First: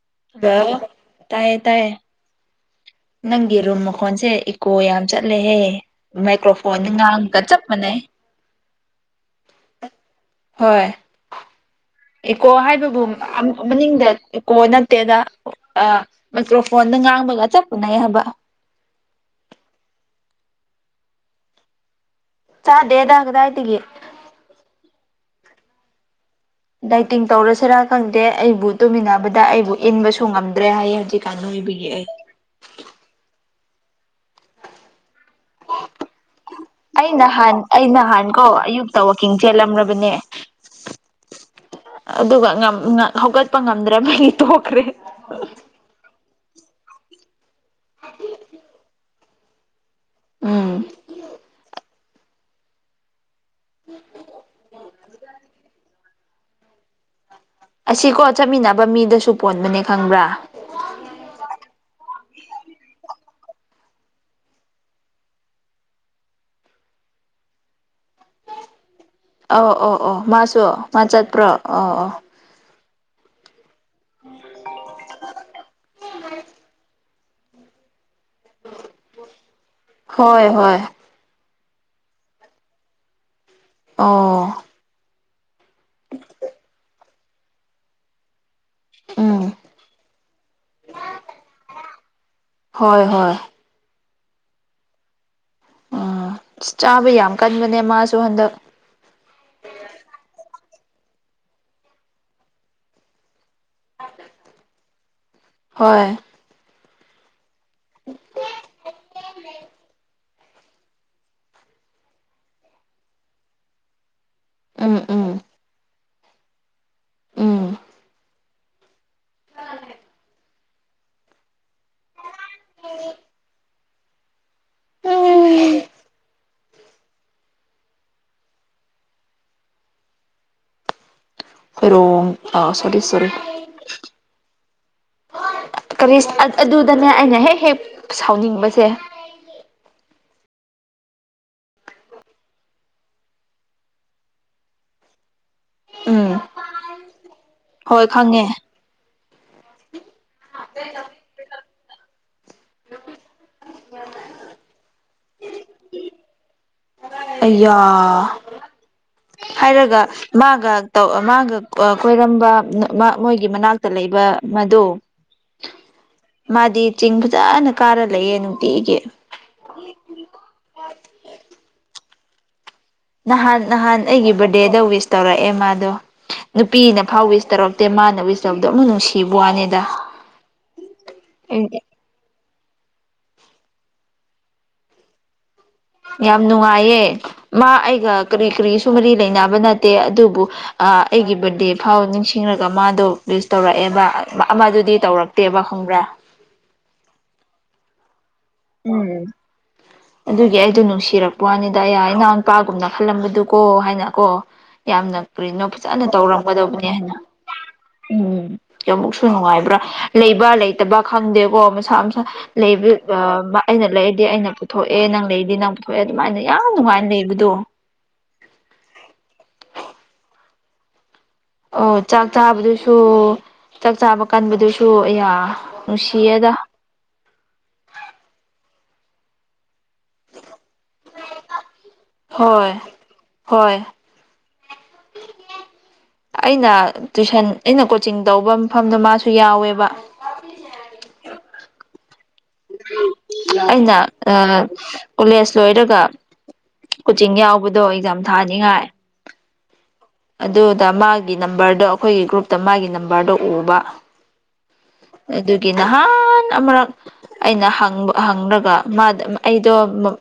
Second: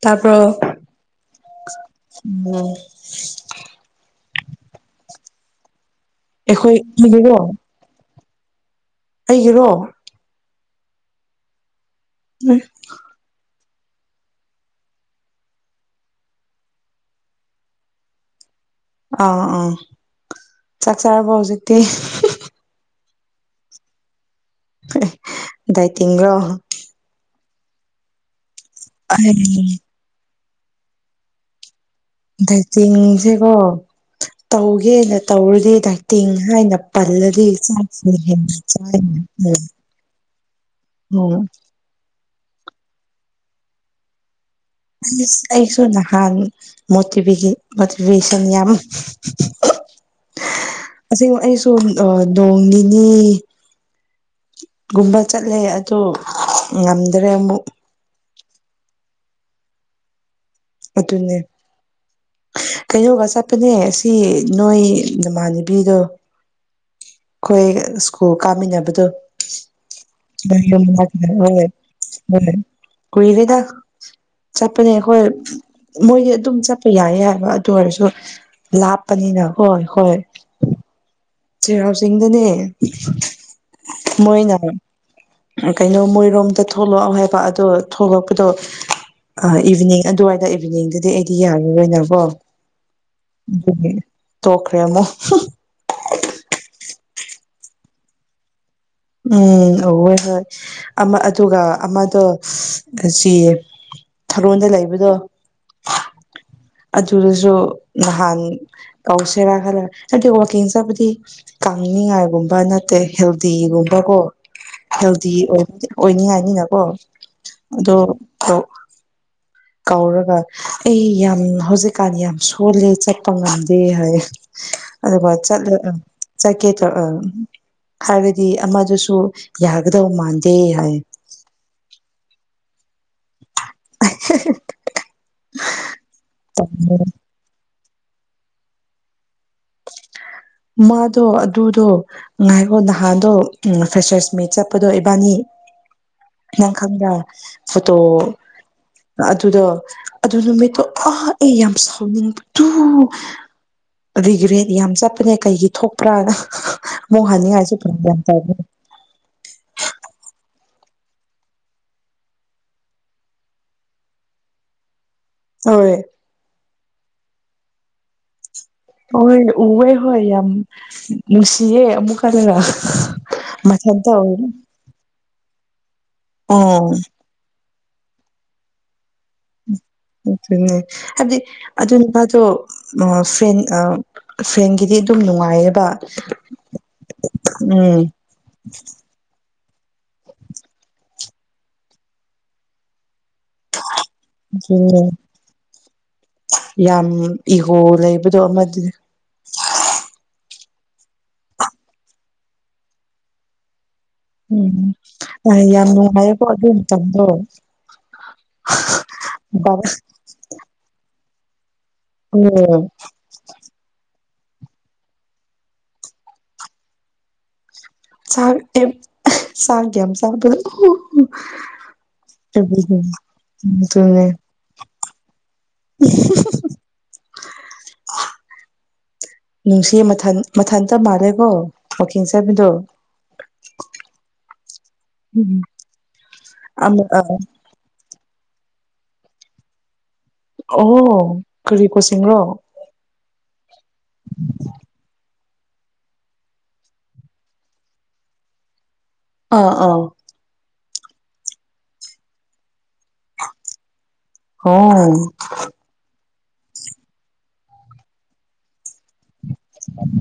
ꯇꯥꯕ꯭ꯔꯣ ꯋꯥ ꯇꯌꯦ ꯇꯥꯏꯌꯦ ꯎꯝ ꯅꯪꯒꯤ ꯔꯨꯝ ꯃꯈꯣꯟꯁꯦ ꯏꯀꯣ ꯌꯥꯝ ꯆꯠ ꯆꯠꯂꯦꯍꯦ ꯑꯩꯈꯣꯏ ꯃꯥꯏꯀ꯭ꯔꯣꯐꯣꯟ ꯑꯩꯒꯤꯔꯣ ꯉꯥꯡꯒ ꯆꯞ ꯃꯥꯟꯅꯩ ꯑꯩꯒꯤꯔꯣ꯫ ꯍꯣꯏ꯫ ꯏꯀꯣ ꯍꯥꯏꯕꯒꯨꯝ ꯑ ꯃꯅꯤꯡꯗ ꯏꯀꯣ ꯅꯠꯇꯦꯗ ꯑ ꯃꯥꯏꯀ꯭ꯔꯣꯐꯣꯟꯗ ꯉꯥꯡꯕꯒ ꯆꯞ ꯃꯅꯩ ꯍꯥꯏꯕ꯫ ꯑꯥ ꯑꯥ ꯆꯥꯛ ꯆꯥꯔꯕꯣ ꯍꯧꯖꯤꯛꯇꯤ꯫ ꯆꯥꯗꯦꯗ ꯀꯗꯥꯏꯗꯒꯤ꯫ ꯗꯥꯥꯏꯇꯤꯡꯔꫭ꯫ ꯗꯥꯏꯇꯤꯡ ꯇꯧꯔꯁꯤꯔꯥ ꯈꯪꯗꯦ ꯑꯩꯕꯨ ꯇꯨꯃꯤꯟꯅꯕꯗ ꯑꯩꯕꯨ ꯑꯩ ꯏꯟꯕꯁꯨ ꯉꯝ ꯔꯦ ꯍꯥꯏꯌꯦ ꯍꯧꯖꯤꯛꯀꯥꯟ ꯅꫭꯏꯕꯒꯤ ꯑꯩ꯫ ꯗꯥꯏꯇꯤꯡꯁꯦꯀꯣ ꯇꯧꯒꯦꯅ ꯇꯧꯔꯗꯤ ꯗꯥꯏꯇꯤꯡ ꯍꯥꯏꯅ ꯑꯩ ꯄꯜꯂꯗꯤ꯫ ꯅꯍꯥꯟ [inaudible] ꯑꯩ ꯅꯍꯥꯟꯀꯣ ꯑꯌꯨꯛꯇ ꯋꯥꯛꯀꯤꯡ ꯆꯦꯜꯂꯝꯔꯕꯅꯦ ꯎꯝ ꯑꯗꯨꯒꯉꯟꯅ ꯍꯧꯒꯠꯄ ꯉꯝꯗ꯭ꯔꯕꯒꯤ ꯇꯣ ꯏꯁ ꯑꯩꯁꯨ ꯅꯍꯥꯥꯟ ꯃꯣꯠꯇꯤꯕꯦꯒꯤ ꯃꫭꯇꯤꯕꯦꯁꯟ ꯌꯥꯝꯏ꯫ ꯎꯝ ꯑꯁꯦꯡꯕ ꯑꯩꯁꯨ ꯑ ꯅꯣꯡ ꯅꯤꯅꯤ ꯒꯨꯝꯕ ꯆꯠꯂꯦ ꯑꯗꯨ ꯉꯝꯗ꯭ꯔꯦ ꯑꯃꯨꯛ꯫ ꯑꯁꯤꯀꯣ ꯆꯠꯃꯤꯟꯅꯕ ꯃꯤꯗꯁꯨ ꯄꯣꯟꯕꯅꯦ ꯈꯪꯕ꯭ꯔꯥ꯫ ꯑꯗꯨꯅꯦ꯫ ꯀꯩꯅꯣꯒ ꯆꯠꯄꯅꯦ ꯑꯁꯤ ꯅꯣꯏ ꯅꯃꯥꯟꯅꯕꯤꯗꯣ꯫ ꯑꯩꯈꯣꯏ ꯁ꯭ꯀꯨꯜ ꯀꯥꯃꯤꯟꯅꯕꯗꯣ꯫ ꯑꯧ ꯑꫭ-ꯑꯣ ꯃꯥꯁꯨ ꯃꯥ ꯆꯠꯄ꯭ꯔꯣ ꯑꯥ ꯑꫭ꯫ ꯀꯨꯏꯔꯦꯗ ꯆꯠꯄꯅꯦ ꯑꯈꯣꯏ ꯃꯣꯏꯗꯤ ꯑꯗꯨꯝ ꯆꯠꯄ ꯌꯥꯏꯌꯦ꯫ ꯑꯗꯨ ꯑꯣꯏꯔꯁꯨ ꯂꯥꯞꯄꯅꯤꯅ ꯍꯣꯏ-ꯍꯣꯏ꯫ ꯍꯣꯏ ꯍꯣꯏ ꯆꯩꯔꯥꯎ ꯆꯤꯡꯗꯅꯦ ꯑꯣ ꯃꯣꯏꯅ ꯀꯩꯅꯣ ꯃꯣꯏꯔꯣꯝꯗ ꯊꯣꯛꯂꯛꯑꯣ ꯍꯥꯏꯕ ꯑꯗꯣ ꯊꯣꯛꯂꯛꯄꯗꯣ ꯑ ꯎꯝ ꯏꯚꯤꯅꯤꯡ ꯑꯗꯨꯋꯥꯏꯗ ꯏꯚꯤꯅꯤꯡꯗꯗꯤ ꯑꯩꯗꯤ ꯌꯥꯔꯔꯣꯏꯅꯀꯣ꯫ ꯍꯣꯏ ꯍꯣꯏ ꯗꯨꯒꯤ ꯇꫭꯛꯈ꯭ꯔꯦꯃ꯫ ꯑ ꯆꯥꯕ ꯌꯥꯝ ꯀꯟꯕꯅꯦ ꯃꯥꯁꯨ ꯍꯟꯗꯛ꯫ ꯎꯝ ꯎꯋꯦ ꯍꯣꯏ ꯑꯃ ꯑꯗꯨꯒ ꯑꯃꯗꯣ ꯑꯁꯤ ꯊꯔꯣꯟꯗ ꯂꯩꯕꯗꯣ꯫ ꯍꯣꯏ꯫ ꯑꯗꯨꯗꯁꯨ ꯅꯍꯥꯟ ꯀꯧꯁꯦꯔꯥ ꯈꯜꯂ ꯍꯥꯏꯗꯤ ꯋꯥꯋꯥꯛꯀꯤꯡ ꯆꯠꯄꯗꯤ ꯀꯥꯡꯅꯤꯡꯉꯥꯏꯒꯨꯝꯕ ꯅꯠꯇꯦ ꯍꯦꯜꯗꯤꯒꯨꯝꯕ ꯀꯣ꯫ ꯎꯝ ꯎꯝ ꯍꯦꯜꯗꯤ ꯑꫭꯏ ꯑꯣꯏꯅꯤꯡꯉꯥꯏꯅꯤꯅꯀꯣ ꯎꯝ ꯑꯗꯣ ꯀꯧꯔꯒ ꯑꯩ ꯌꯥꯝ ꯍꯧꯖꯤꯛꯀꯥꯟ ꯌꯥꯝ ꯁꯣꯜꯂꯦ ꯆꯠꯄ ꯉꯝꯗꯦ ꯍꯥꯏꯌꯦ꯫ ꯑꯗꯨꯒ ꯆꯠꯂ ꯎꯝ ꯆꯠꯀꯦ ꯇꯧ ꯑꯝ ꯍꯥꯏꯕꯗꯤ ꯑꯃꯗꯨꯁꯨ ꯌꯥꯒꯗꯧ ꯃꯥꯟꯗꯦ ꯍꯥꯏ꯫ ꯍꫭꯏꯔꯣꯡ ꯑ ꯁꯣꯔꯤ-ꯁꯣꯔꯤ꯫ [unintelligible] ꯀꯔꯤ ꯑꯗꯨꯗꯅꯦ ꯑꯩꯅ ꯍꯦꯛ-ꯍꯦꯛ ꯁꯥꯎꯅꯤꯡꯕꯁꯦ꯫ [unintelligible] ꯃꯥꯗꯣ ꯑꯗꯨꯗꯣ ꯉꯥꯏꯈꯣ ꯅꯍꯥꯟꯗꯣ ꯎꯝ ꯐꯦꯁꯔꯁ ꯃꯤꯠ ꯆꯠꯄꯗꯣ ꯏꯕꯥꯅꯤ ꯎꯝ ꯅꯪ ꯈꯪꯕ꯭ꯔꯥ꯫ ꯐꯣꯇꯣ ꯍꯣꯏ ꯈꯪꯉꯦ꯫ ꯑꯗꯨꯗꯣ ꯑꯗꯨ ꯅꯨꯃꯤꯠꯇꯣ ꯑꯥ ꯑꯩ ꯌꯥꯝ ꯁꯥꯎꯅꯤꯡ ꯇꯨ ꯔꯤꯒ꯭ꯔꯦꯠ ꯌꯥꯝ ꯆꯠꯄꯅꯦ ꯀꯩꯒꯤ ꯊꯣꯛꯄ꯭ꯔꯥꯅ꯫ ꯑꯃꯨꯛ ꯍꯟꯅꯤꯡꯉꯥꯏꯁꯨ ꯑꯩꯌꯥ ꯐꯔꯛ ꯌꯥꯝ ꯇꯥꯕꯅꯦ ꯍꯥꯏꯔꯒ ꯃꯥꯒ ꯇꯧ ꯑ ꯃꯥꯒ ꯑ ꯀꯣꯏꯔꯝꯕꯥ ꯃ ꯃꯣꯏꯒꯤ ꯃꯅꯥꯛꯇ ꯂꯩꯕ ꯃꯗꯨ ꯍꫭꯏ꯫ ꯆꯤꯡ ꯐꯖꯅ ꯀꯥꯔ ꯂꯩꯌꯦ ꯑꯗꯨꯝ꯫ ꯍꯣꯏ ꯎꯋꯦ ꯍꯣꯏ ꯌꯥꯝ ꯅꯨꯡꯁꯤꯌꯦ ꯑꯃꯨꯛꯀꯗꯅ ꯅꯍꯥꯟ ꯅꯍꯥꯟ ꯑꯩꯒꯤ ꯕꯥꯔꯗꯦꯗ ꯋꯤꯁ ꯇꯧꯔꯛꯑꯦ ꯃꯥꯗꯣ ꯑꯣ ꯅꯨꯄꯤꯅ ꯐꯥꯎ ꯋꯤꯁ ꯇꯧꯔꯛ ꯑꯦ ꯃꯥꯅ ꯋꯤꯁ ꯇꯗꯧꯅ ꯅꯨꯡꯁꯤ ꯎ ꯍꯥꯏꯕꯗꯤ ꯑꯗꯨ ꯅꯨꯄꯥꯁꯨ ꯐꯦꯟ ꯐ꯭ꯔꯦꯟꯒꯤꯗꯤ ꯑꯗꯨꯝ ꯅꯨꯡꯉꯥꯏꯌꯦ ꯌꯥꯝ ꯅꯨꯡꯉꯥꯏꯌꯦ ꯃꯥ ꯎꯝ ꯑꯩꯒ ꯀꯔꯤ ꯀꯔꯤꯁꯨ ꯃꯔꯤ ꯂꯩꯅꯕ ꯅ ꯗꯦ ꯑꯗꯨꯕꯨ ꯑꯩꯒꯤ ꯕꯔꯗꯦ ꯐꯥꯎ ꯅꯤꯡꯁꯤꯡꯂꯒ ꯃꯥꯗꯣ ꯂꯤꯁ ꯇꯧꯔꯛꯑꯦꯕ ꯑꯃꯗꯨꯗꯤ ꯑꯗꯨꯅꯦ ꯇꯧꯔꯛꯇꯦꯕ ꯈꯪꯕ꯭ꯔꯥ ꯗ ꯃꯗꯤꯗꯤ ꯎꯝ ꯑꯗꯨꯒꯤ ꯑꯩꯗꯣ ꯅꯨꯡꯁꯤꯔꯛꯄ ꯋꯥꯅꯤꯗ ꯑꯩ ꯏꯅꯥꯎ ꯅꯨꯄꯥꯒꯨꯝꯅ ꯈꯜꯂꯝꯕꯗꯨꯀꯣ ꯍꯥꯏꯅ ꯀꯣ ꯎꯝ ꯌꯥꯝꯅ ꯀꯔꯤꯅꯣ ꯌꯥꯝ ꯐꯖꯅ ꯅꯨꯡꯉꯥꯏꯌꯦꯀꯣ ꯑꯗꯨ ꯇꯧꯔꯝꯒꯗꯧꯕꯅꯦ ꯍꯥꯏꯅ ꯃꯇꯝꯗꯣ ꯎꯝ ꯑꯃꯨꯛꯁꯨ ꯕꯥ ꯅꯨꯡꯉꯥꯏꯕ꯭ꯔꯥ ꯂꯩꯕ ꯂꯩꯇꯕ ꯈꯪꯗꯦꯕ ꯀꯣ ꯃꯁꯥ ꯃꯁꯥ ꯎꯝ ꯂꯩꯕ ꯑꯩꯅ ꯂꯩꯔꯗꯤ ꯑꯩꯅ ꯄꯨꯊꯑꯦ ꯅꯪ ꯂꯩꯔꯤꯗꯤ ꯅꯪ ꯄꯨꯊꯑꯦ ꯑꯗꯨꯃꯥꯏꯅ ꯌꯥꯝ ꯅꯨꯡꯉꯥꯏꯅ ꯂꯩꯕꯗꯣ ꯁꯥ ꯁꯥ ꯀ ꯌꯥꯝ ꯁꯥ ꯑꯣ ꯆꯥꯛ ꯆꯥꯕꯗꯨꯁꯨ ꯆꯥꯛ ꯆꯥꯕ ꯑꯗꯨꯅꯦ ꯀꯟꯕꯗꯨꯁꯨ ꯑ ꯅꯨꯡꯁꯤꯗ ꯅꯨꯡꯁꯤ ꯃꯊ ꯃꯊꯟꯇ ꯃꯥꯜꯂꯦꯀꯣ ꯋꯥꯛꯀꯤꯡ ꯆꯠꯄꯗꯣ ꯍꯣꯏ ꯍꯣꯏ ꯎꯝ ꯑꯩꯅ ꯇꯨꯏꯁꯟ ꯑꯩꯅ ꯀꯣꯆꯤꯡ ꯇꯧꯕ ꯃꯐꯝꯗꯣ ꯃꯥꯁꯨ ꯌꯥꯎꯋꯦꯕ ꯑꯣ ꯀꯔꯤ ꯀꯣꯁꯤꯡꯁꯤꯔꯣ ꯑꯩꯅ ꯀꯣꯂꯦꯖ ꯂꯣꯏꯔꯒ ꯀꯣꯆꯤꯡ ꯌꯥꯎꯕꯗꯣ ꯑꯦꯛꯖꯥꯝ ꯊꯥꯅꯤꯉꯥꯏ ꯑꯥ ꯑꯥ ꯗ ꯃꯥꯒꯤ ꯅꯝꯕꯔꯗꯣ ꯑꯩꯈꯣꯏꯒꯤ ꯒ꯭ꯔꯨꯞꯇ ꯃꯥꯒꯤ ꯅꯝꯕꯔꯗꯣ ꯎꯕ ꯑꯣ ꯑꯗꯨꯒꯤ ꯅꯍꯥꯟ ꯑꯃꯔꯛ ꯑꯩꯅꯕ ꯍꯪꯔꯒ ꯃꯥꯗ ꯑꯩꯗꯣ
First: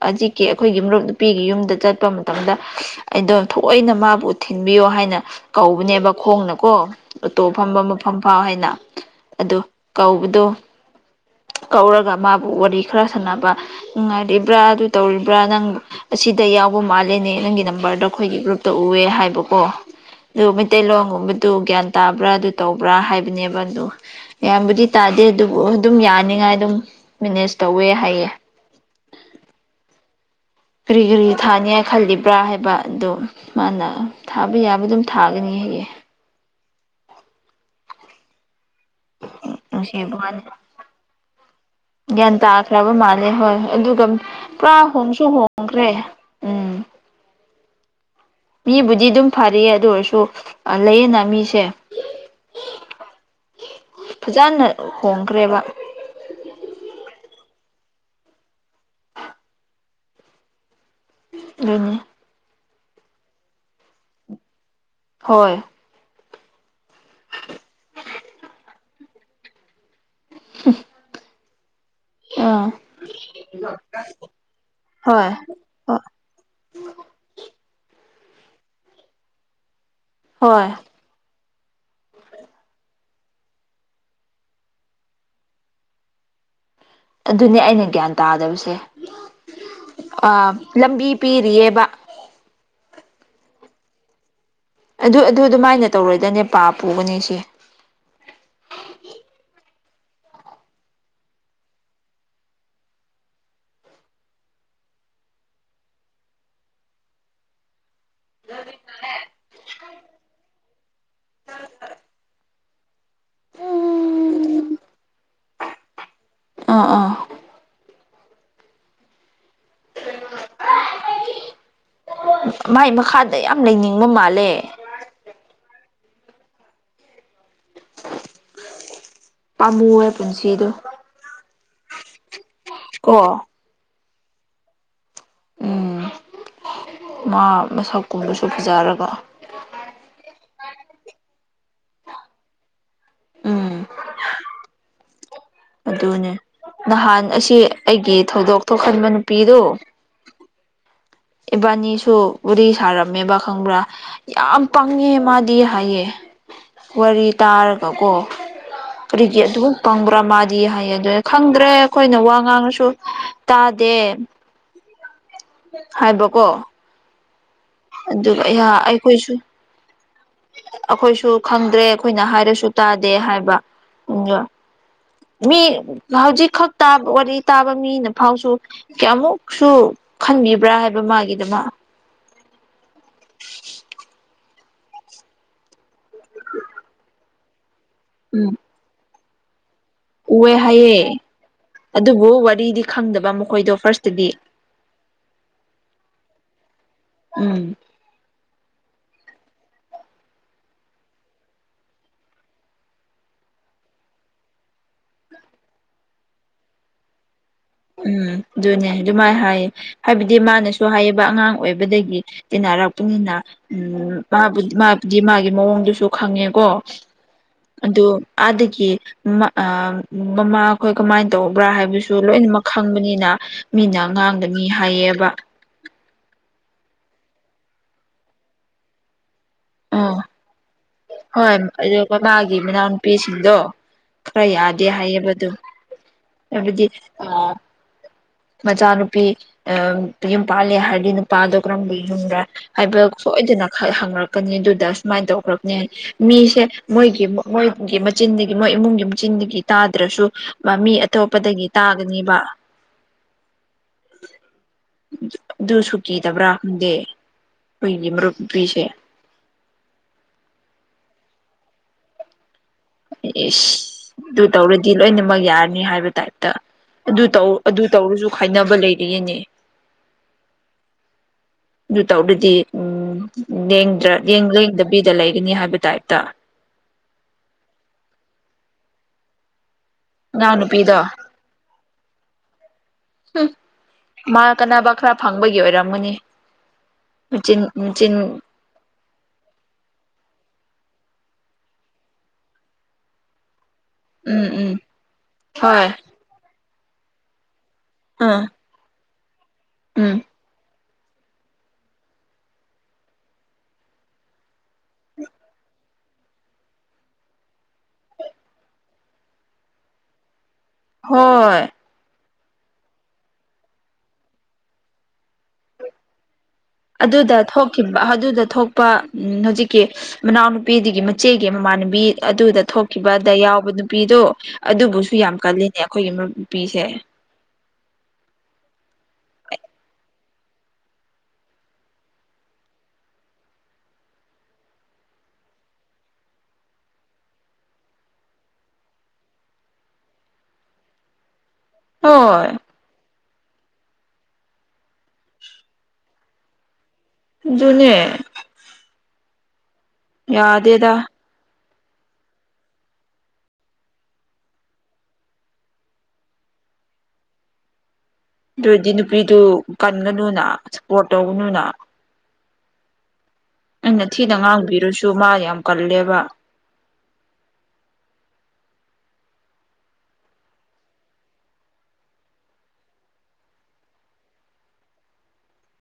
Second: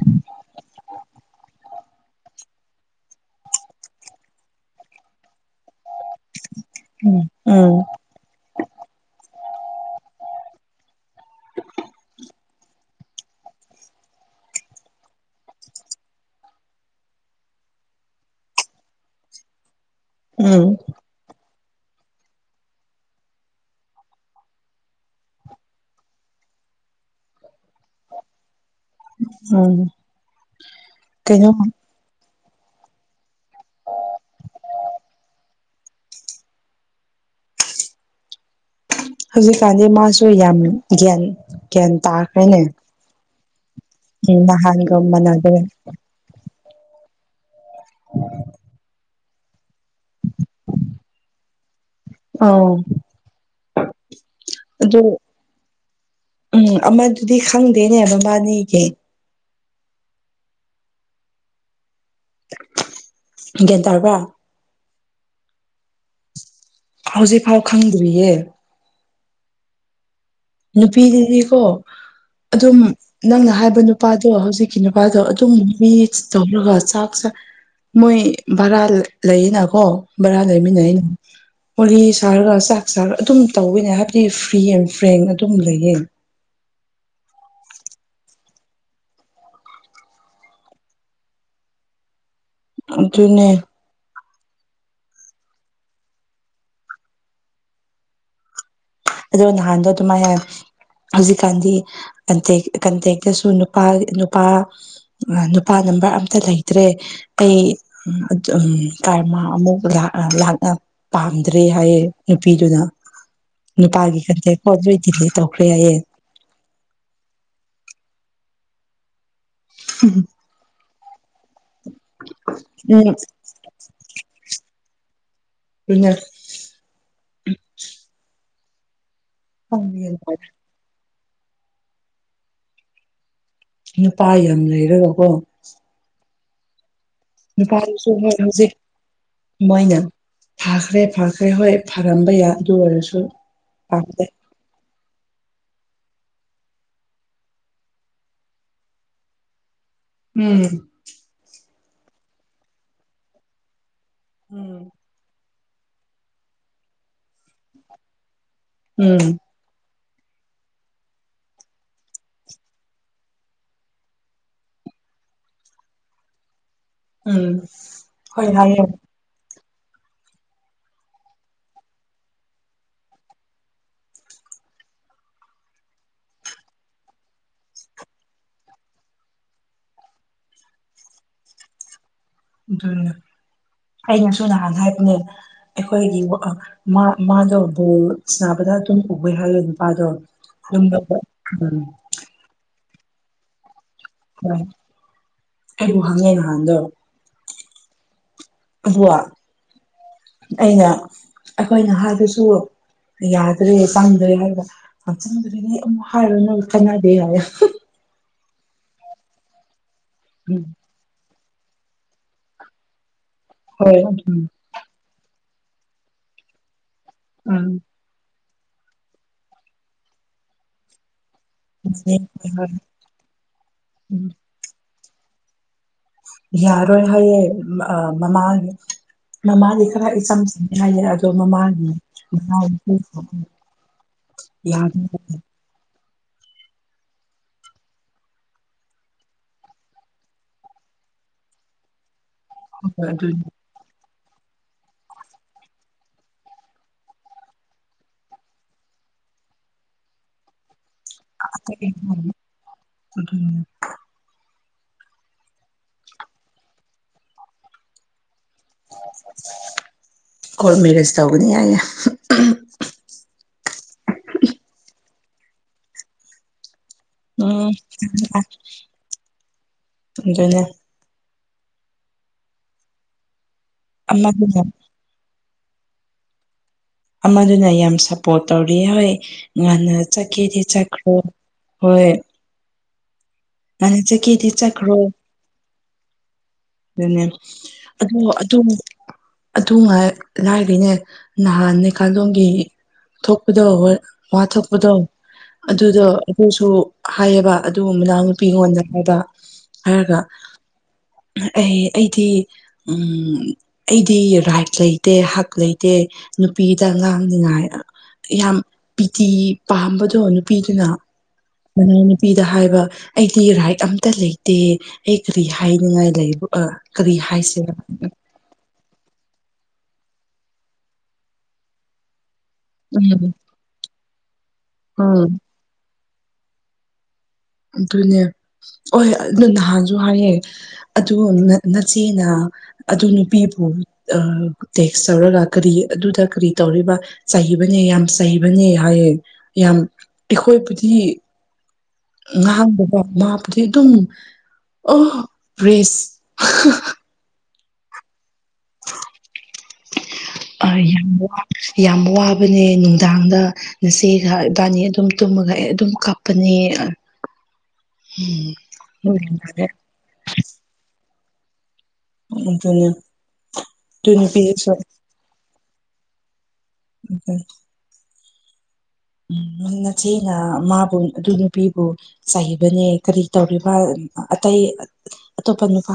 ꯍꯧꯖꯤꯛꯀꯤ ꯑꯩꯈꯣꯏꯒꯤ ꯃꯔꯨꯞ ꯅꯨꯄꯤꯒꯤ ꯌꯨꯝꯗ ꯆꯠ ꯆ ꯃꯇꯝꯗ ꯑꯩꯗꯣ ꯊꯑꯣꯏꯅ ꯃꯥꯕꯨ ꯊꯤꯟꯕꯤꯌꯣ ꯍꯥꯏꯅ ꯀꯧꯕꯅꯦꯕ ꯈꯣꯡꯅꯀꯣ ꯎꯝ ꯎꯇꯣꯞ ꯎꯝ ꯐꯝꯕ ꯃꯐꯝ ꯐꯥꯎ ꯍꯥꯏꯅ ꯑꯗꯣ ꯀꯧꯕꯗꯣ ꯀꯧꯔꯒ ꯃꯥꯕꯨ ꯋꯥꯔꯤ ꯈꯔ ꯁꯥꯟꯅꯕ ꯅꯨꯡꯉꯥꯏꯔꯤꯕ꯭ꯔꯥ ꯑꯗꯨ ꯇꯧꯔꯤꯕ꯭ꯔꯥ ꯅꯪ ꯁꯤꯗ ꯌꯥꯎꯕ ꯃꯥꯜꯂꯦꯅꯦ ꯅꯪꯒꯤ ꯅꯝꯕꯔꯗꯣ ꯑꯩꯈꯣꯏꯒꯤ ꯒ꯭ꯔꯨꯞꯇ ꯎꯑꯦ ꯍꯥꯏꯕꯀꯣ ꯑꯗꯨ ꯎꯝ ꯃꯩꯇꯩꯂꯣꯟꯒꯨꯝꯕꯗꯨ ꯒ꯭ꯌꯥꯟ ꯇꯥꯕ꯭ꯔꯥ ꯑꯗꯨ ꯇꯧꯕ꯭ꯔꯥ ꯍꯥꯏꯕꯅꯦꯕ ꯑꯗꯨ ꯏꯌꯥꯝꯕꯨꯗꯤ ꯇꯥꯗꯦ ꯑꯗꯨꯕꯨ ꯑꯗꯨꯝ ꯌꯥꯅꯤꯉꯥꯏ ꯑꯗꯨꯝ ꯃꯦꯅꯦꯖ ꯇꯧꯋꯦ ꯍꯥꯏꯌꯦ ꯎꯝ ꯀꯔꯤꯒꯔꯤ ꯀꯩꯅꯣ ꯊꯥꯅꯤ ꯈꯂꯤ ꯕ꯭ꯔꯥ ꯍꯥꯏꯕ ꯑꯗꯨꯣ ꯃꯥꯅ ꯊꯥꯕ ꯌꯥꯕ ꯑꯗꯨꯝ ꯊꯥꯒꯅꯤ ꯍꯌꯦꯌꯦꯡ ꯍꯧꯖꯤꯛꯀꯥꯟꯗꯤ ꯅꯨꯡꯁꯤꯕ ꯃꯥꯁꯨ ꯋꯥꯅꯤ ꯌꯥꯝ ꯒ꯭ꯌꯥꯅꯤ ꯒ꯭ꯌꯥꯟ ꯇꯥꯈ꯭ꯔꯕ ꯃꯥꯜꯂꯦ ꯍꯣꯏ ꯑꯗꯨꯒ ꯎꯝ ꯄꯨꯔꯥ ꯅꯍꯥꯟꯒ ꯍꯣꯡꯁꯨ ꯃꯥꯟꯅꯗ꯭ꯔꯦ ꯍꯣꯡꯈ꯭ꯔꯦ ꯎꯝ ꯃꯤꯕꯨꯗꯤ ꯑꯗꯨꯝ ꯐꯔꯌꯦ ꯑꯗꯨ ꯑꯣꯏꯔꯁꯨ ꯂꯩꯌꯦꯅ ꯃꯤꯁꯦ ꯑ ꯐꯖꯅ ꯑ ꯍꯣꯡꯈ꯭ꯔꯦꯕ ꯎꯝ ꯑꯃꯗꯨꯗꯤ ꯈꯪꯗꯦꯅꯦꯕꯕꯥꯅꯤꯒꯤ ꯂꯩꯅꯤ ꯒ꯭ꯌꯥꯟ ꯇꯥꯔꯕ꯭ꯔ ꯍꯣꯏ ꯍꯧꯖꯤꯛꯐꯥꯎ ꯈꯪꯗ꯭ꯔꯤꯌꯦ ꯅꯨꯄꯤꯗꯤ ꯀꯣ ꯑꯥ ꯑꯗꯨꯝ ꯅꯪꯅ ꯍꯥꯏꯕ ꯅꯨꯄꯥꯗꯣ ꯍꯧꯖꯤꯛꯀꯤ ꯅꯨꯄꯥꯗꯣ ꯍꯣꯏ ꯑꯗꯨꯝ ꯃꯤ ꯇꯧꯔꯒ ꯆꯥꯛꯁ ꯃꯣꯏ ꯚꯔꯥ ꯂꯩꯌꯦꯅꯀꯣ ꯚꯔꯥ ꯍꯣꯏ ꯂꯩꯃꯤꯟꯅꯩꯩꯅ ꯋꯥꯔꯤ ꯁꯥꯔꯒ ꯆꯥꯛ ꯆꯥꯔꯒ ꯑꯗꯨꯝ ꯇꯧꯕꯋꯅꯦ ꯍꯥꯏꯕꯗꯤ ꯐ꯭ꯔꯤ ꯑꯦꯟ ꯐ꯭ꯔꯦꯡ ꯑꯗꯨꯝ ꯂꯩꯌꯦ ꯑꯗꯨꯅꯦ ꯑꯩꯅ ꯒ꯭ꯌꯥꯟ ꯇꯥꯗꯕꯁꯦ ꯑ ꯂꯝꯕꯤ ꯄꯤꯔꯤꯌꯦꯕ ꯑꯗꯨꯅꯦ ꯑꯗꯨ ꯑꯗꯨ ꯑꯗꯨꯃꯥꯏꯅ ꯇꯧꯔꯣꯏꯗꯅꯦ ꯄꯥ ꯄꯨꯒꯅꯤ ꯁꯤꯦ ꯑꯗꯨꯗ ꯅꯍꯥꯟꯗ ꯇꯨꯃꯥꯏ ꯍꯧꯖꯤꯛꯀꯥꯟꯗꯤ ꯀꯟꯇꯦꯛ ꯀꯟꯇꯦꯛꯇꯁꯨ ꯅꯨꯄꯥ ꯅꯨꯄꯥ ꯅꯨꯄꯥꯅ ꯅꯝꯕ ꯑꯝꯇ ꯂꯩꯇ꯭ꯔꯦ ꯑꯩꯝ ꯀꯔꯃ ꯑꯃꯨꯛ ꯄꯥꯝꯗ꯭ꯔꯦ ꯍꯥꯏꯌꯦꯦ ꯅꯨꯄꯤꯗꯨꯅ ꯅꯨꯄꯥꯒꯤ ꯈꯟꯊꯦ ꯈꯣꯠꯇ꯭ꯔꯣꯏꯗꯤꯗꯤ ꯇꯧꯈ꯭ꯔꯦ ꯍꯥꯏꯌꯦꯦ ꯑꯥ ꯑꯥ ꯎꯝ ꯃꯥꯏ ꯎꯝ ꯃꯈꯥꯗ ꯌꯥꯝ ꯂꯩꯅꯤꯡꯕ ꯃꯥꯜꯂꯦ ꯏꯩꯅ ꯄꯥꯝꯃꯨꯑꯦ ꯃꯥꯜꯂꯦ ꯄꯨꯟꯁꯤꯗ ꯀ ꯅꯨꯄꯥ ꯌꯥꯝ ꯂꯩꯔꯒꯀꯣ ꯎꯝ ꯃꯥ ꯅꯨꯄꯥꯁꯨ ꯍꯣꯏ ꯃꯁꯛꯀꯨꯝꯕꯁꯨ ꯍꯧꯖꯤꯛ ꯐꯖꯔꯒ ꯃꯣꯏꯅ ꯐꯈ꯭ꯔꯦ ꯐꯥꯈ꯭ꯔꯦ ꯍꯣꯏ ꯊꯔꯝꯕ ꯌꯥꯏ ꯑꯗꯨ ꯑꯣꯏꯔꯁꯨ ꯎꯝ ꯄꯥꯝꯖꯩ ꯑꯗꯨꯅꯦ ꯅꯍꯥꯟ ꯑꯁꯤ ꯑꯩꯒꯤ ꯊꯧꯗꯣꯛ ꯊꯣꯛꯍꯟꯕ ꯅꯨꯄꯤꯗꯨꯣ ꯎꯝ ꯕꯥꯅꯤꯁꯨ ꯋꯥꯔꯤ ꯁꯥꯔꯝꯃꯦꯕ ꯈꯪꯕ꯭ꯔꯥ ꯌꯥꯝ ꯎꯝ ꯄꯪꯉꯦ ꯃꯥꯗꯤ ꯍꯥꯏꯌꯦ ꯋꯥꯔꯤ ꯇꯥꯔꯒꯀꯣ ꯎꯝ ꯀꯔꯤꯒꯤ ꯑꯗꯨꯝ ꯐꯪꯕ꯭ꯔꯥ ꯃꯥꯗꯤ ꯍꯥꯏꯌꯦ ꯈꯪꯗ꯭ꯔꯦ ꯑꯩꯈꯣꯏꯅ ꯋꯥ ꯉꯥꯡꯉꯁꯨ ꯇꯥꯗꯦ ꯍꯥꯏꯕꯀꯣ ꯎꯝ ꯍꯣꯏ ꯑꯗꯨꯒꯍ ꯍꯥꯏꯌꯦ ꯑꯩꯈꯣꯏꯁꯨ ꯑꯩꯈꯣꯏꯁꯨ ꯈꯪꯗ꯭ꯔꯦ ꯑꯩꯈꯣꯏꯅ ꯍꯥꯏꯔꯁꯨ ꯇꯥꯗꯦ ꯍꯥꯏꯕ ꯎ ꯃꯤ ꯍꯧꯖꯤꯛꯈꯛ ꯇꯥꯕ ꯋꯥꯔꯤ ꯇꯥꯕ ꯃꯤꯅ ꯐꯥꯎꯁꯨ ꯀꯌꯥꯃꯨꯛꯁꯨ ꯈꯟꯕꯤꯕ꯭ꯔꯥ ꯍꯥꯏꯕ ꯃꯥꯒꯤꯗꯨꯃ ꯑꯗꯨ ꯑꯩꯅꯁꯨ ꯅꯍꯥꯟ ꯍꯥꯏꯕꯅꯦ ꯑꯩꯈꯣꯏꯒꯤ ꯃꯥꯗꯣ ꯜ ꯎꯝ ꯁꯥꯅꯥꯕꯗ ꯑꯗꯨꯝ ꯎꯕꯦ ꯍꯥꯏꯜꯂ ꯎꯑꯦ ꯍꯥꯏꯌꯦꯦ ꯑꯗꯨꯕꯨ ꯋꯥꯔꯤꯗꯤ ꯈꯪꯗꯕ ꯃꯈꯣꯏꯗꯣ ꯐꯥꯔꯁ ꯍꯣꯏ ꯑꯩ ꯍꯪꯉꯦ ꯅꯍꯥꯟꯗꯣ ꯎꯝ ꯑꯗꯨ ꯑꯩꯅ ꯑꯩꯈꯣꯏꯅ ꯍꯥꯏꯕꯁꯨ ꯌꯥꯗ꯭ꯔꯦ ꯆꯪꯗ꯭ꯔꯦ ꯍꯥꯏꯔꯒ ꯌꯥꯝ ꯆꯪꯗ꯭ꯔꯦꯅꯦ ꯑꯃꯨꯛ ꯍꯥꯏꯔꯅ ꯈꯅꯗꯦ ꯍꯥꯏꯔ ꯎꯝ ꯑꯗꯨꯅꯦ ꯑꯗꯨꯃꯥꯏꯅ ꯍꯥꯏꯌꯦ ꯍꯥꯏꯕꯗꯤ ꯃꯥꯅꯁꯨ ꯍꯥꯏꯌꯦꯕ ꯑꯉꯥꯡ ꯑꯣꯏꯕꯗꯒꯤ ꯇꯟꯅꯔꯛꯄꯅꯤꯅ ꯎ ꯍꯣꯏ ꯃꯥ ꯎꯝ ꯃꯥꯒꯤ ꯃꯑꯣꯡꯗꯨꯁꯨ ꯈꯪꯉꯦꯀꯣ ꯑꯗꯨ ꯑꯗꯒꯤ ꯃꯃꯥ ꯑꯩꯈꯣꯏ ꯀꯃꯥꯏꯅ ꯇꯧꯕ꯭ꯔꯥ ꯍꯥꯏꯕꯁꯨ ꯂꯣꯏꯅꯃꯛ ꯈꯪꯕꯅꯤꯅ ꯃꯤꯅ ꯎꯝ ꯉꯥꯡꯕ ꯃꯤ ꯍꯥꯏꯌꯦꯕ ꯌꯥꯔꯣꯏ ꯍꯥꯏꯌꯦ ꯃꯃꯥ ꯃꯃꯥꯗꯤ ꯈꯔ ꯑꯣ ꯏꯆꯝ ꯆꯝꯅꯤ ꯍꯥꯏꯌꯦꯦ ꯑꯗꯣ ꯍꯣꯏ ꯃꯃꯥꯒꯤ ꯑꯗꯨ ꯃꯃꯥꯒꯤ ꯃꯅꯥꯎꯅꯨꯄꯤꯁꯤꯡꯗꯣ ꯈꯔ ꯌꯥꯗꯦ ꯍꯥꯏꯌꯦꯕ ꯑꯗꯨꯝ ꯍꯥꯏꯕꯗꯤ ꯑ ꯃꯆꯥꯅꯨꯄꯤ ꯑ ꯌꯨꯝ ꯄꯥꯜꯂ ꯍꯥꯏꯔꯗꯤ ꯅꯨꯄꯥꯗꯣ ꯀꯔꯝꯕ ꯌꯨꯝꯒꯦ ꯍꯥꯏꯕ ꯁꯣꯏꯗꯅ ꯍꯪꯉꯛ ꯑꯗꯨꯗ ꯁꯨꯃꯥꯏꯅ ꯇꯧꯈ꯭ꯔꯛꯅꯤ ꯃꯤꯁꯦ ꯃꯣꯏꯒꯤ ꯃꯣꯏꯒꯤ ꯃꯆꯤꯟꯗꯒꯤ ꯃꯣꯏ ꯏꯃꯨꯡꯒꯤ ꯃꯆꯤꯟ ꯒꯤ ꯇꯥꯗ꯭ꯔꯁꯨ ꯃꯃꯤ ꯑꯇꯣꯞꯄꯗꯒꯤ ꯇꯥꯒꯅꯦꯕ ꯎꯟ ꯑꯗꯨ ꯁꯨ ꯀꯗꯕ꯭ꯔꯥ ꯈꯪꯗꯦ ꯑꯩꯈꯣꯏꯒꯤ ꯃꯔꯨꯞ ꯅꯨꯄꯤꯁꯦ ꯀꯔ ꯃꯔꯦꯖ ꯇꯧꯒꯅꯤ ꯌꯥ ꯏꯁ ꯑꯗꯨ ꯇꯧꯔꯗꯤ ꯂꯣꯏꯅꯃꯛ ꯌꯥꯔꯅꯤ ꯍꯥꯏꯕ ꯇꯥꯏꯞꯇ ꯑꯗꯨ ꯇ ꯎꯝ ꯑꯗꯨ ꯇꯧꯔꯁꯨ ꯈꯥꯏꯅꯕ ꯂꯩꯔꯤꯌ‌ꯦꯅꯦ ꯑꯗꯨꯅꯦ ꯑꯗꯨ ꯇꯧꯔꯗꯤ ꯑꯃꯗꯨꯅ ꯎꯝꯗ꯭ꯔꯦꯡꯗꯕꯤꯗ ꯂꯩꯒꯅꯤ ꯍꯥꯏꯕ ꯇꯥꯏꯞꯇ ꯑꯃꯗꯨꯅ ꯌꯥꯝ ꯁꯞꯄꯣꯔꯠ ꯇꯧꯔꯤ ꯍꯣꯏ ꯑꯉꯥꯡ ꯆꯠꯀꯦꯗꯤ ꯅꯨꯄꯤꯗꯣ ꯆꯠꯈ꯭ꯔꯣ ꯍꯣꯏ ꯉꯟꯅ ꯃꯥ ꯆꯠꯀꯦꯗꯤ ꯀꯅꯕ ꯆꯠꯈ꯭ꯔꯣ ꯈꯔ ꯐꯪꯕꯒꯤ ꯑꯣꯏꯔꯝꯃꯅꯤ ꯑꯗꯨꯅꯦ ꯑꯗꯣ ꯑꯗꯨ ꯑꯗꯨꯉꯥꯏ ꯀꯈꯩꯅꯦ ꯅꯍꯥꯟ ꯅꯩꯀꯥꯂꯣꯡꯒꯤ ꯊꯣꯛꯄ ꯑꯗꯣ ꯎꯝ ꯎꯝ ꯋꯥꯊꯣꯛꯄꯗꯣ ꯍꯣꯏ ꯑꯗꯨꯗꯣ ꯑꯗꯨꯁꯨ ꯍꯥꯏꯌꯦꯕ ꯑꯗꯨꯒꯨꯝꯕꯅꯥꯎ ꯎꯝ ꯅꯨꯄꯤꯉꯣꯟꯗꯔꯗ ꯍꯥꯏꯔꯒ ꯎꯝ ꯑꯩ ꯑꯩꯗꯤ ꯎ ꯑꯩꯗꯤ ꯔꯥꯏꯠ ꯂꯩꯇꯦ ꯍꯛ ꯂꯩꯇꯦ ꯅꯨꯄꯤꯗ ꯉꯥꯡꯅꯤꯉꯥꯏ ꯌꯥꯝ ꯄꯤꯇꯤ ꯄꯥꯝꯕꯗꯣ ꯄꯤ ꯍꯣꯏ [unintelligible] ꯅꯨꯄꯤꯗ ꯍꯥꯏꯕ ꯑꯩꯗꯤ ꯔꯥꯏꯠ ꯑꯝꯇ ꯂꯩꯇꯦ ꯑꯩ ꯀꯔꯤ ꯍꯥꯏꯅꯤꯡꯉꯥꯏ ꯂꯩꯕ ꯑ ꯀꯔꯤ ꯑꯗꯨꯗ ꯍꯥꯏꯁꯤꯔ ꯊꯣꯛꯈꯤꯕ ꯑꯗꯨꯗ ꯊꯣꯛꯄ ꯎ ꯍꯧꯖꯤꯛ ꯀ ꯃꯅꯥꯎꯅꯨꯄꯤꯗꯨꯒꯤ ꯃꯆꯦꯒꯤ ꯃꯃꯥꯟꯅꯨꯕꯤ ꯑꯗꯨꯗ ꯎꯝ ꯊꯣꯛꯈꯤꯕꯗ ꯌꯥꯎꯕ ꯅꯨꯄꯤꯗꯨꯣ ꯑꯗꯨꯕꯨꯁꯨ ꯎꯝ ꯌꯥꯝ ꯀꯜꯂꯤꯅꯦ ꯑꯩꯈꯣꯏꯒꯤ ꯅꯨꯄꯤꯁꯦ ꯑꯗꯨꯅꯦ ꯍ ꯑꯗꯨ ꯅꯍꯥꯟꯁꯨ ꯍꯥꯏꯌꯦ ꯑꯗꯨ ꯅꯆꯦꯅ ꯑꯗꯨ ꯅꯨꯄꯤꯕꯨ ꯇꯦꯛꯁ ꯇꯧꯔꯒ ꯀꯔꯤ ꯑꯗꯨꯗ ꯀꯔꯤ ꯇꯧꯔꯤꯕ ꯍꯕꯅꯦ ꯌꯥꯝ ꯆꯩꯕꯅꯦ ꯍꯥꯏꯌꯦ ꯌꯥꯝ ꯑꯩꯈꯣꯏꯕꯨꯗꯤ ꯍꯣꯏ ꯉꯍꯥꯡꯕꯕ ꯃꯥꯕꯨꯗꯤ ꯑꯗꯨꯝ ꯑꯣ ꯄ꯭ꯔꯦꯁ [unintelligible] ꯑꯗꯨꯅꯦ [inaudible] ꯑ ꯌꯥꯗꯦꯗ ꯌꯥꯝ ꯋꯥ ꯌꯥꯝ ꯋꯥꯕꯅꯦ ꯅꯨꯡꯗꯥꯡꯗ ꯉꯆꯦꯒ ꯏ ꯕꯥꯅꯤ ꯑꯗꯨꯝ ꯇꯨꯝꯃꯒ ꯑꯩ ꯑꯗꯨꯝ ꯀꯥꯞꯄꯅꯦ [unintelligible] ꯑꯗꯨ ꯑꯣꯏꯗꯤ ꯅꯨꯄꯤꯗꯨ ꯀꯟꯒꯅꯨꯅ ꯁꯞꯄꯣꯔꯠ ꯇꯧꯒꯅꯨꯅ ꯑꯗꯨꯗꯒꯤꯅ ꯑꯩꯅ ꯊꯤꯅ ꯉꯥꯡꯕꯤꯔꯁꯨ ꯃꯥ ꯌꯥꯝ ꯀꯜꯂꯦꯕ ꯑꯗꯨꯅꯤ ꯎꯝ ꯅꯆꯦꯅ ꯃꯥꯕꯨ ꯑꯗꯨ ꯅꯨꯄꯤꯕꯨ ꯆꯩꯕꯅꯦ ꯀꯔꯤ ꯇꯧꯔꯤꯕ ꯑꯇꯩ ꯇꯣꯞꯄ ꯅꯨ ꯄꯥ